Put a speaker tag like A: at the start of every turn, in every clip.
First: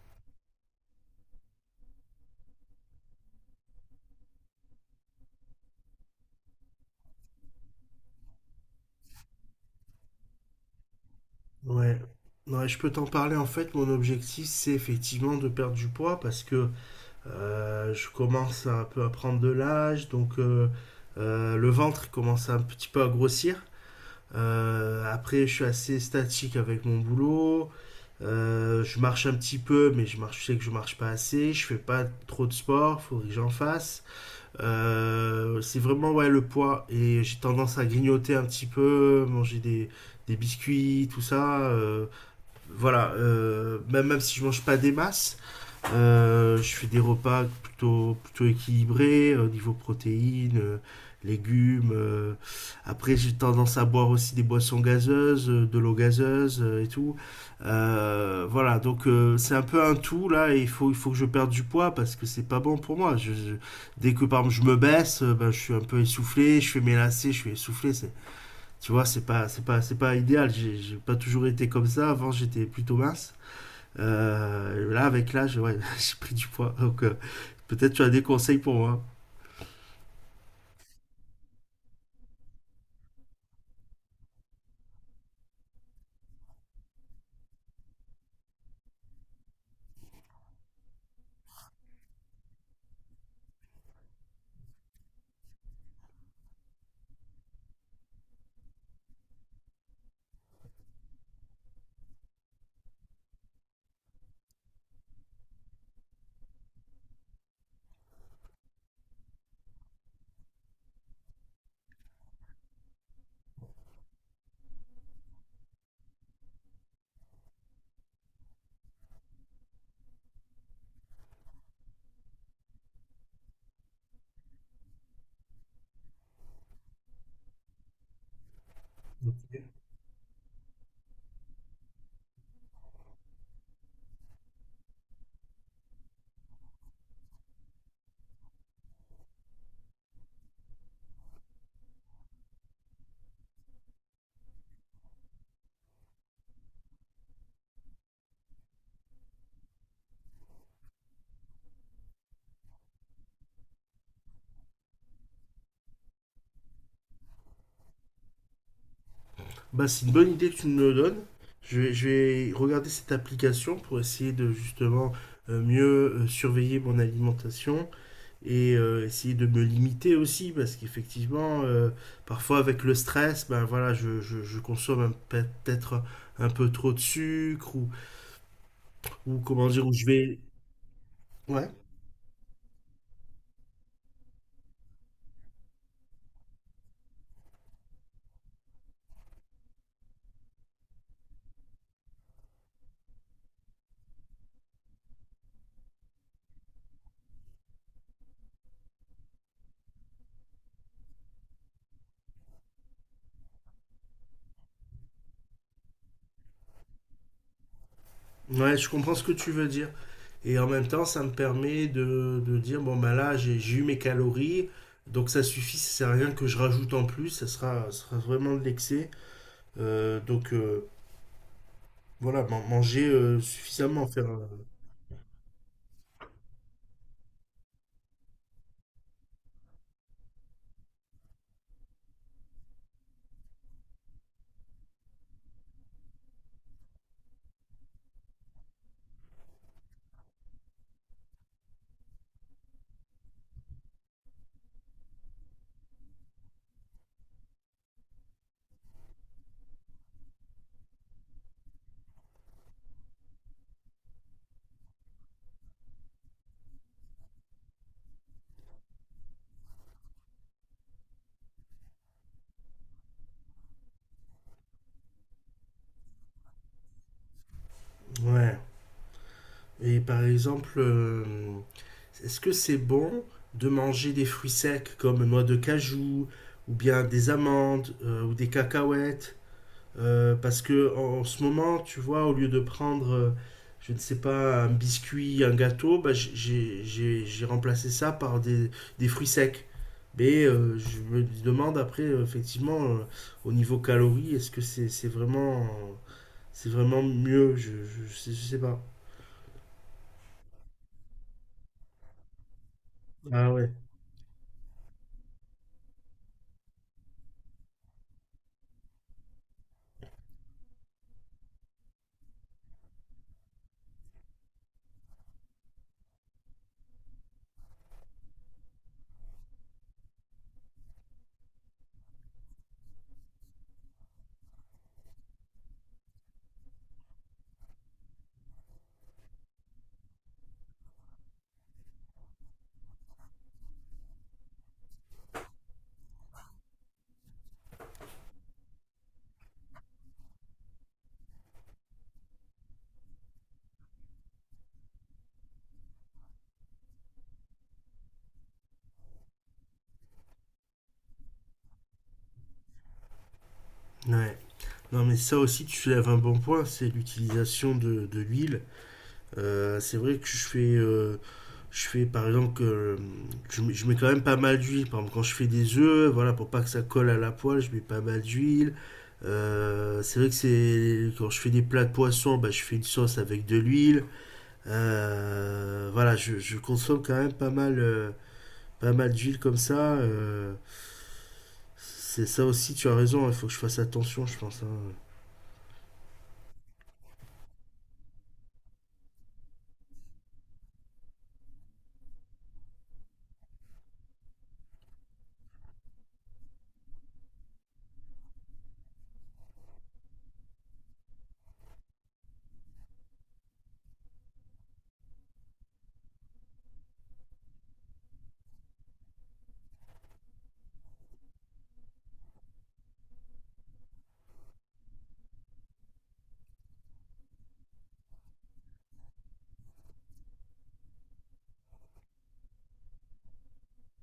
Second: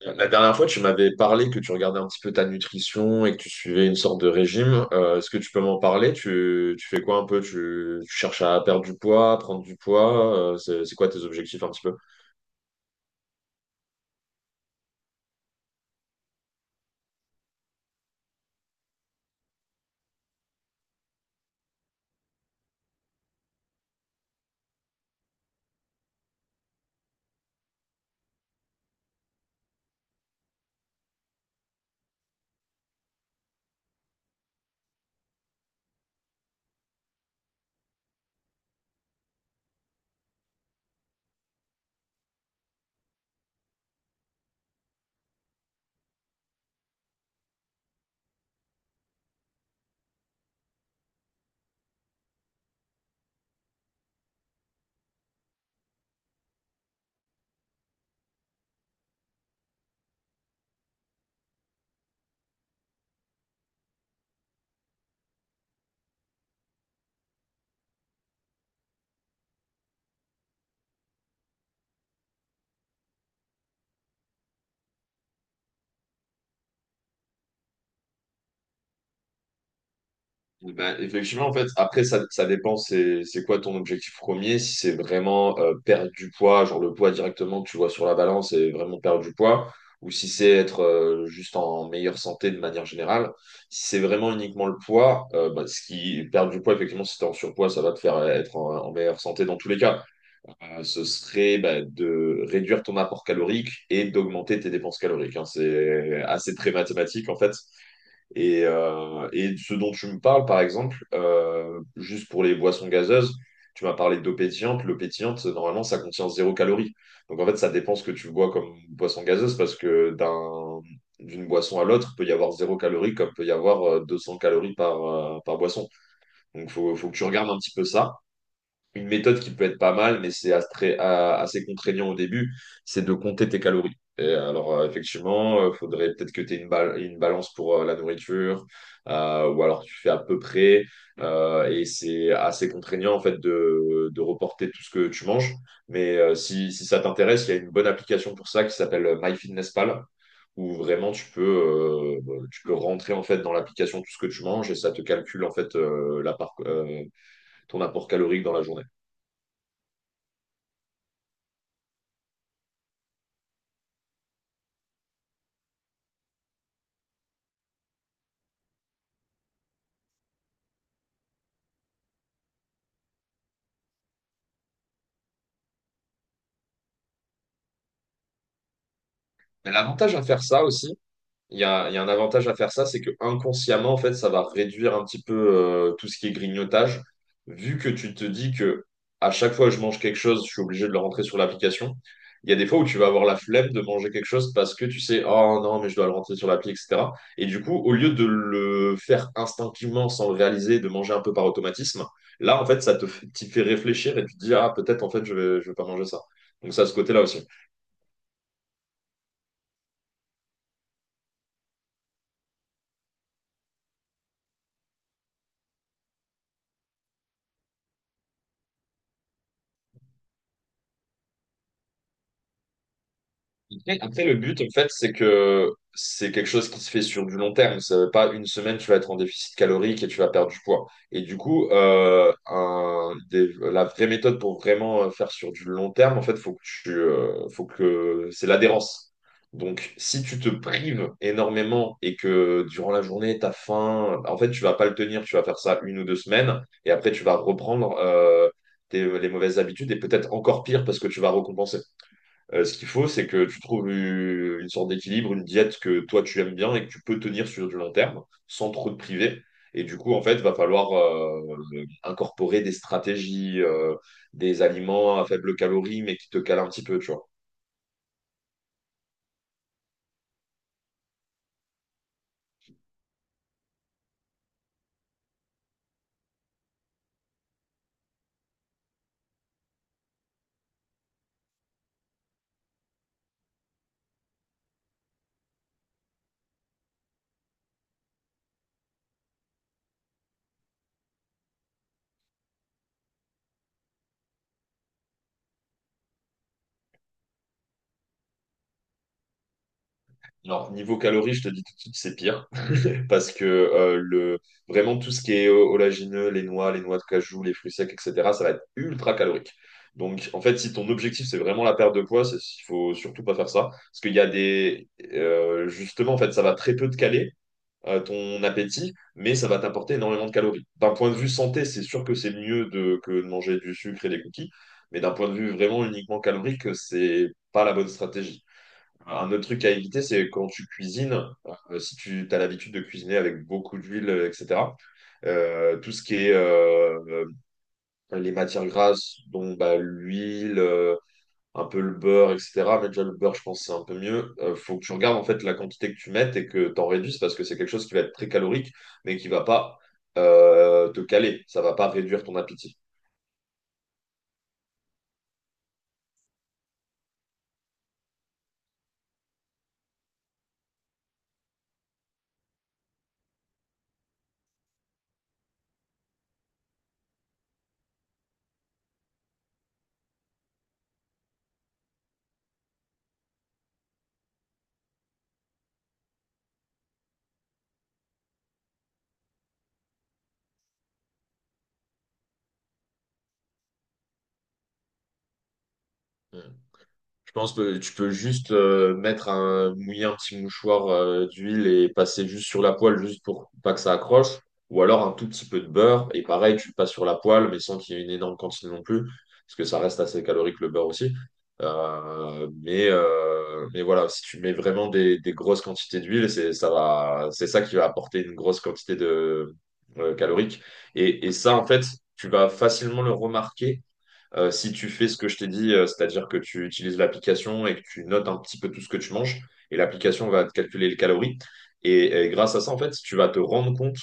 A: La dernière fois, tu m'avais parlé que tu regardais un petit peu ta nutrition et que tu suivais une sorte de régime. Est-ce que tu peux m'en parler? Tu fais quoi un peu? Tu cherches à perdre du poids, à prendre du poids? C'est quoi tes objectifs un petit peu?
B: Ouais. Ouais, je peux t'en parler. En fait, mon objectif, c'est effectivement de perdre du poids parce que je commence un peu à prendre de l'âge, donc le ventre commence un petit peu à grossir. Après, je suis assez statique avec mon boulot. Je marche un petit peu, mais je sais que je marche pas assez. Je fais pas trop de sport, faudrait que j'en fasse. C'est vraiment ouais le poids et j'ai tendance à grignoter un petit peu, des biscuits, tout ça. Voilà, même si je mange pas des masses, je fais des repas plutôt équilibrés au niveau protéines, légumes. Après, j'ai tendance à boire aussi des boissons gazeuses, de l'eau gazeuse et tout. Voilà, donc c'est un peu un tout là. Et il faut que je perde du poids parce que c'est pas bon pour moi. Dès que par exemple je me baisse, ben, je suis un peu essoufflé, je fais mes lacets, je suis essoufflé. C'est tu vois, c'est pas idéal. J'ai pas toujours été comme ça. Avant, j'étais plutôt mince. Là, avec l'âge, ouais, j'ai pris du poids. Donc, peut-être tu as des conseils pour moi.
A: Eh ben, effectivement, en fait, après, ça dépend, c'est quoi ton objectif premier. Si c'est vraiment perdre du poids, genre le poids directement que tu vois sur la balance et vraiment perdre du poids, ou si c'est être juste en meilleure santé de manière générale. Si c'est vraiment uniquement le poids, ben, ce qui perdre du poids, effectivement, si t'es en surpoids, ça va te faire être en meilleure santé dans tous les cas. Ce serait ben, de réduire ton apport calorique et d'augmenter tes dépenses caloriques, hein. C'est assez très mathématique, en fait. Et ce dont tu me parles, par exemple, juste pour les boissons gazeuses, tu m'as parlé d'eau pétillante. L'eau pétillante, normalement, ça contient zéro calorie. Donc en fait, ça dépend ce que tu bois comme boisson gazeuse parce que d'une boisson à l'autre, il peut y avoir zéro calorie comme peut y avoir 200 calories par, par boisson. Donc il faut que tu regardes un petit peu ça. Une méthode qui peut être pas mal, mais c'est assez contraignant au début, c'est de compter tes calories. Et alors, effectivement, il faudrait peut-être que tu aies une balance pour la nourriture, ou alors tu fais à peu près, et c'est assez contraignant en fait de reporter tout ce que tu manges. Mais si, si ça t'intéresse, il y a une bonne application pour ça qui s'appelle MyFitnessPal, où vraiment tu peux rentrer en fait dans l'application tout ce que tu manges et ça te calcule en fait ton apport calorique dans la journée.
B: Bah, c'est une bonne idée que tu me le donnes. Je vais regarder cette application pour essayer de justement mieux surveiller mon alimentation et essayer de me limiter aussi parce qu'effectivement, parfois avec le stress, ben voilà, je consomme un- peut-être un peu trop de sucre ou comment
A: Mais
B: dire, où je
A: l'avantage à
B: vais
A: faire ça aussi,
B: Ouais.
A: il y a un avantage à faire ça, c'est que inconsciemment, en fait, ça va réduire un petit peu tout ce qui est grignotage, vu que tu te dis que à chaque fois que je mange quelque chose, je suis obligé de le rentrer sur l'application. Il y a des fois où tu vas avoir la flemme de manger quelque chose parce que tu sais, oh non, mais je dois le rentrer sur l'appli, etc. Et du coup, au lieu de le faire instinctivement sans le réaliser, de manger un peu par automatisme, là, en fait, ça te fait, t'y fait réfléchir et tu te dis, ah, peut-être, en fait, je vais pas manger ça. Donc, ça, a ce côté-là aussi.
B: Ouais, je comprends ce que tu veux dire. Et en même temps, ça me permet de dire, bon, ben là, j'ai eu mes calories, donc ça suffit, ça sert à rien que je rajoute en plus, ça sera vraiment de l'excès. Euh, donc euh, voilà, man- manger suffisamment,
A: Le but, en fait, c'est que c'est quelque chose qui se fait sur du long terme. Ça veut pas une semaine, tu vas être en déficit calorique et tu vas perdre du poids. Et du coup, la vraie méthode pour vraiment faire sur du long terme, en fait, faut que faut que c'est l'adhérence. Donc, si tu te prives énormément et que durant la journée, tu as faim, en fait, tu vas pas le tenir. Tu vas faire ça une ou deux semaines et après, tu vas reprendre les mauvaises habitudes et peut-être encore pire parce que tu vas récompenser. Ce qu'il faut, c'est que tu trouves une sorte d'équilibre, une diète que toi tu aimes bien et que tu peux tenir sur du long terme sans trop te priver. Et du coup, en fait, va falloir incorporer des stratégies, des aliments à faible calorie, mais qui te calent un petit peu, tu vois.
B: ouais. Et par exemple, est-ce que c'est bon de manger des fruits secs comme noix de cajou, ou bien des amandes, ou des cacahuètes? Parce que en ce moment, tu vois, au lieu de prendre, je ne sais pas, un biscuit, un gâteau, bah, j- j'ai remplacé ça par des fruits secs. Mais je me demande après, effectivement, au niveau calories, est-ce que c'est vraiment mieux? Je sais pas.
A: Alors, niveau calories, je te dis tout de suite, c'est pire. Parce que
B: Ah ouais.
A: vraiment, tout ce qui est oléagineux, les noix de cajou, les fruits secs, etc., ça va être ultra calorique. Donc, en fait, si ton objectif, c'est vraiment la perte de poids, il faut surtout pas faire ça. Parce qu'il y a des. Justement, en fait, ça va très peu te caler ton appétit, mais ça va t'apporter énormément de calories. D'un point de vue santé, c'est sûr que c'est mieux que de manger du sucre et des cookies. Mais d'un point de vue vraiment uniquement calorique, c'est pas la bonne stratégie. Un autre truc à éviter, c'est quand tu cuisines, si tu as l'habitude de cuisiner avec beaucoup d'huile, etc., tout ce qui est les matières grasses, dont bah, l'huile, un peu le beurre, etc., mais déjà le beurre, je pense que c'est un peu mieux, faut que tu regardes en fait la quantité que tu mettes et que tu en réduises parce que c'est quelque chose qui va être très calorique, mais qui va pas te caler, ça va pas réduire ton appétit.
B: Ouais. Non, mais ça aussi, tu soulèves un bon point, c'est l'utilisation de l'huile. C'est vrai que je fais par exemple que je mets quand même pas mal d'huile. Par exemple, quand je fais des œufs, voilà, pour pas que ça colle à la poêle, je mets pas mal d'huile. C'est vrai que c'est quand je fais des plats de poisson, bah, je fais une sauce avec de l'huile. Voilà, je consomme quand même pas mal, pas mal d'huile comme ça. C'est ça aussi, tu as raison. Il faut que je fasse attention, je pense, hein.
A: Je pense que tu peux juste mettre un, mouiller un petit mouchoir d'huile et passer juste sur la poêle juste pour pas que ça accroche. Ou alors un tout petit peu de beurre. Et pareil, tu le passes sur la poêle, mais sans qu'il y ait une énorme quantité non plus, parce que ça reste assez calorique le beurre aussi. Mais voilà, si tu mets vraiment des grosses quantités d'huile, c'est ça qui va apporter une grosse quantité de calorique. Et ça, en fait, tu vas facilement le remarquer si tu fais ce que je t'ai dit, c'est-à-dire que tu utilises l'application et que tu notes un petit peu tout ce que tu manges, et l'application va te calculer les calories. Et grâce à ça, en fait, tu vas te rendre compte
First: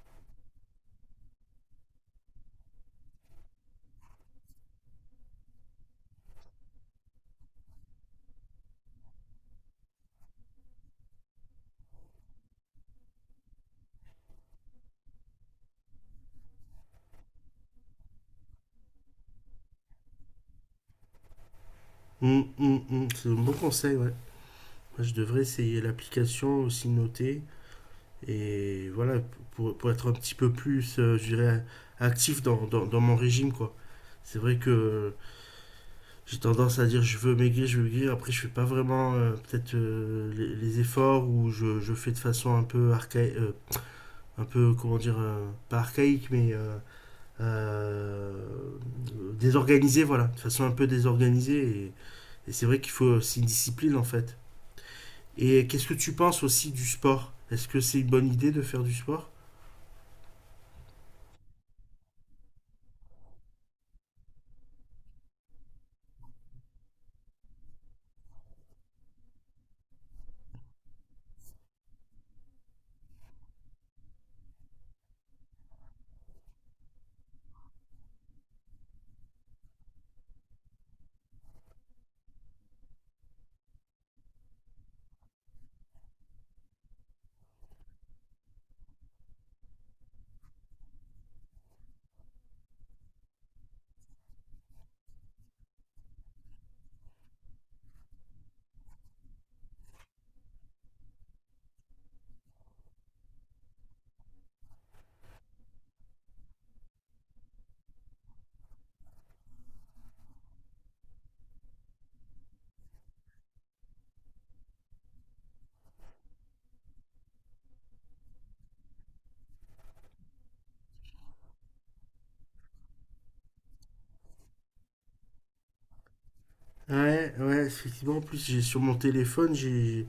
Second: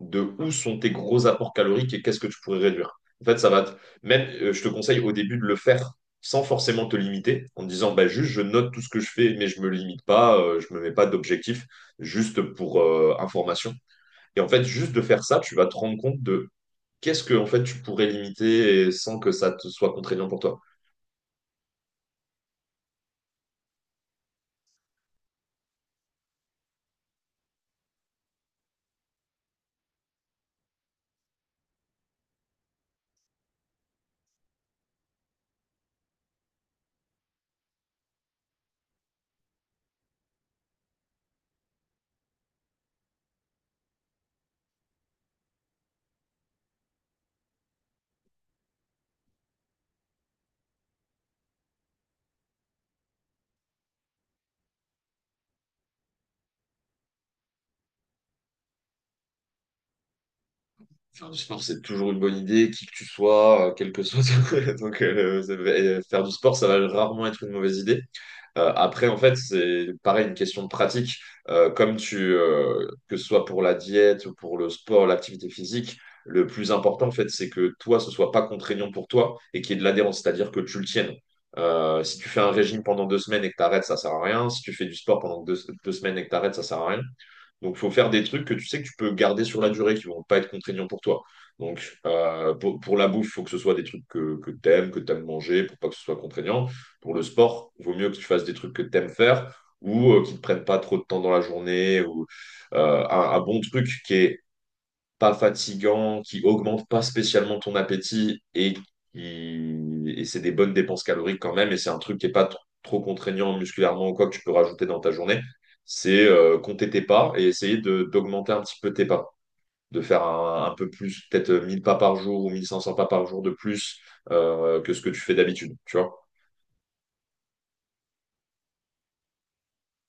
A: de où sont tes gros apports caloriques et qu'est-ce que tu pourrais réduire. En fait, ça va te... Même, je te conseille au début de le faire sans forcément te limiter, en te disant, bah, juste, je note tout ce que je fais, mais je me limite pas, je me mets pas d'objectif, juste pour information. Et en fait, juste de faire ça, tu vas te rendre compte de qu'est-ce que, en fait, tu pourrais limiter et sans que ça te soit contraignant pour toi.
B: C'est un bon conseil, ouais. Moi, je devrais essayer l'application aussi notée. Et voilà, pour être un petit peu plus, je dirais, actif dans mon régime, quoi. C'est vrai que j'ai tendance à dire je veux maigrir, après je fais pas vraiment peut-être les efforts ou je fais de façon un peu archaïque, un peu, comment dire, pas archaïque, mais euh, désorganisée, voilà, de façon un peu désorganisée. Et c'est vrai qu'il faut aussi une discipline, en fait. Et qu'est-ce que tu penses aussi du sport? Est-ce que c'est une bonne idée de faire du sport?
A: Faire du sport, c'est toujours une bonne idée, qui que tu sois, quel que soit. Donc, ça va- et faire du sport, ça va rarement être une mauvaise idée. Après, en fait, c'est pareil, une question de pratique. Que ce soit pour la diète, ou pour le sport, l'activité physique, le plus important, en fait, c'est que toi, ce soit pas contraignant pour toi et qu'il y ait de l'adhérence, c'est-à-dire que tu le tiennes. Si tu fais un régime pendant 2 semaines et que tu arrêtes, ça sert à rien. Si tu fais du sport pendant 2 semaines et que tu arrêtes, ça sert à rien. Donc, il faut faire des trucs que tu sais que tu peux garder sur la durée, qui vont pas être contraignants pour toi. Donc, pour la bouffe, il faut que ce soit des trucs que tu aimes manger, pour pas que ce soit contraignant pour le sport, il vaut mieux que tu fasses des trucs que tu aimes faire ou qui ne te prennent pas trop de temps dans la journée ou un bon truc qui est pas fatigant, qui augmente pas spécialement ton appétit et c'est des bonnes dépenses caloriques quand même et c'est un truc qui est pas tr- trop contraignant musculairement ou quoi que tu peux rajouter dans ta journée, c'est compter tes pas et essayer de d'augmenter un petit peu tes pas, de faire un peu plus, peut-être 1000 pas par jour ou 1500 pas par jour de plus que ce que tu fais d'habitude, tu vois.
B: Ouais, ouais, effectivement. En plus, j'ai sur mon téléphone,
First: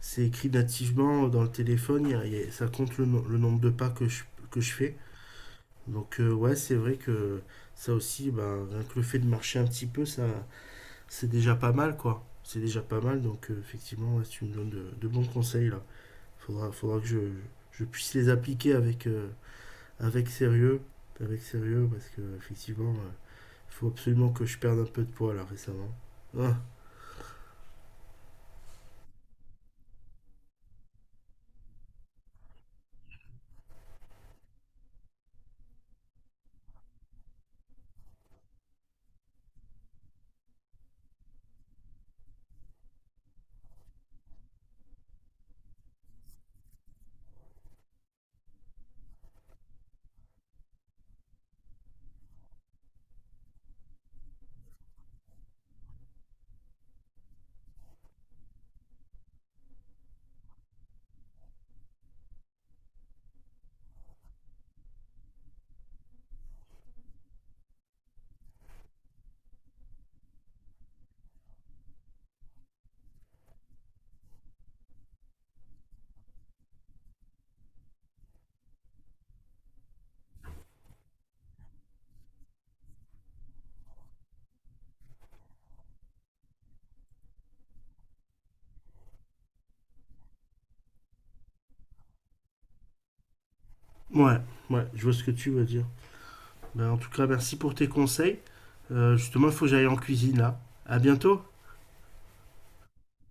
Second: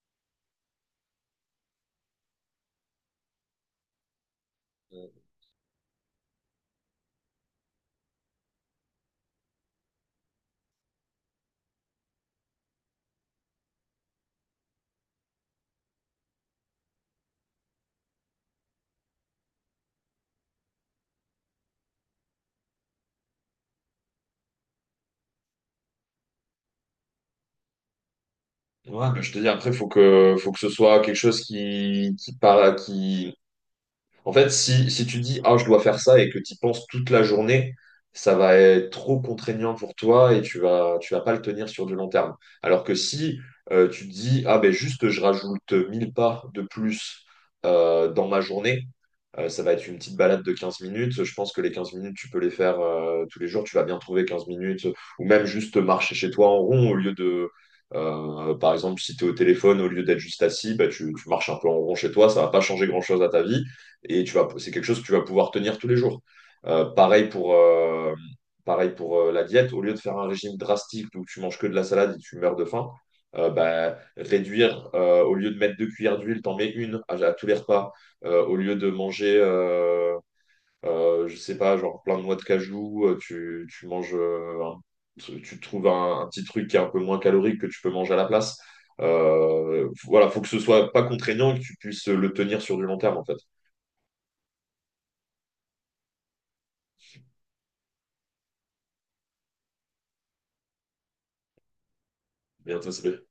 B: c'est écrit nativement dans le téléphone. Ça compte le, no- le nombre de pas que que je fais. Donc, ouais, c'est vrai que ça aussi, ben, rien que le fait de marcher un petit peu, ça, c'est déjà pas mal, quoi. C'est déjà pas mal. Donc, effectivement, ouais, tu me donnes de bons conseils là. Faudra que je puisse les appliquer avec, avec sérieux, avec sérieux, parce que effectivement, faut absolument que je perde un peu de poids là récemment.
A: Ouais, mais je te dis, après, faut faut que ce soit quelque chose en fait, si, si tu dis, ah, je dois faire ça et que tu y penses toute la journée, ça va être trop contraignant pour toi et tu vas pas le tenir sur du long terme. Alors que si tu te dis, ah, ben juste, je rajoute 1000 pas de plus dans ma journée, ça va être une petite balade de 15 minutes. Je pense que les 15 minutes, tu peux les faire tous les jours. Tu vas bien trouver 15 minutes ou même juste marcher chez toi en rond au lieu de. Par exemple, si tu es au téléphone, au lieu d'être juste assis, bah, tu marches un peu en rond chez toi, ça va pas changer grand-chose à ta vie et tu vas, c'est quelque chose que tu vas pouvoir tenir tous les jours. Euh, pareil pour, euh, pareil pour la diète, au lieu de faire un régime drastique où tu manges que de la salade et tu meurs de faim, bah, réduire, au lieu de mettre 2 cuillères d'huile, t'en mets une à tous les repas. Au lieu de manger, je sais pas, genre plein de noix de cajou, tu manges, tu trouves un petit truc qui est un peu moins calorique que tu peux manger à la place. Voilà, faut que ce soit pas contraignant et que tu puisses le tenir sur du long terme en fait.
B: Ouais, ouais, je vois ce que tu veux dire. Ben, en tout cas, merci pour tes conseils. Justement, il faut que j'aille en cuisine là. À bientôt.
A: Bien, ça, c'est-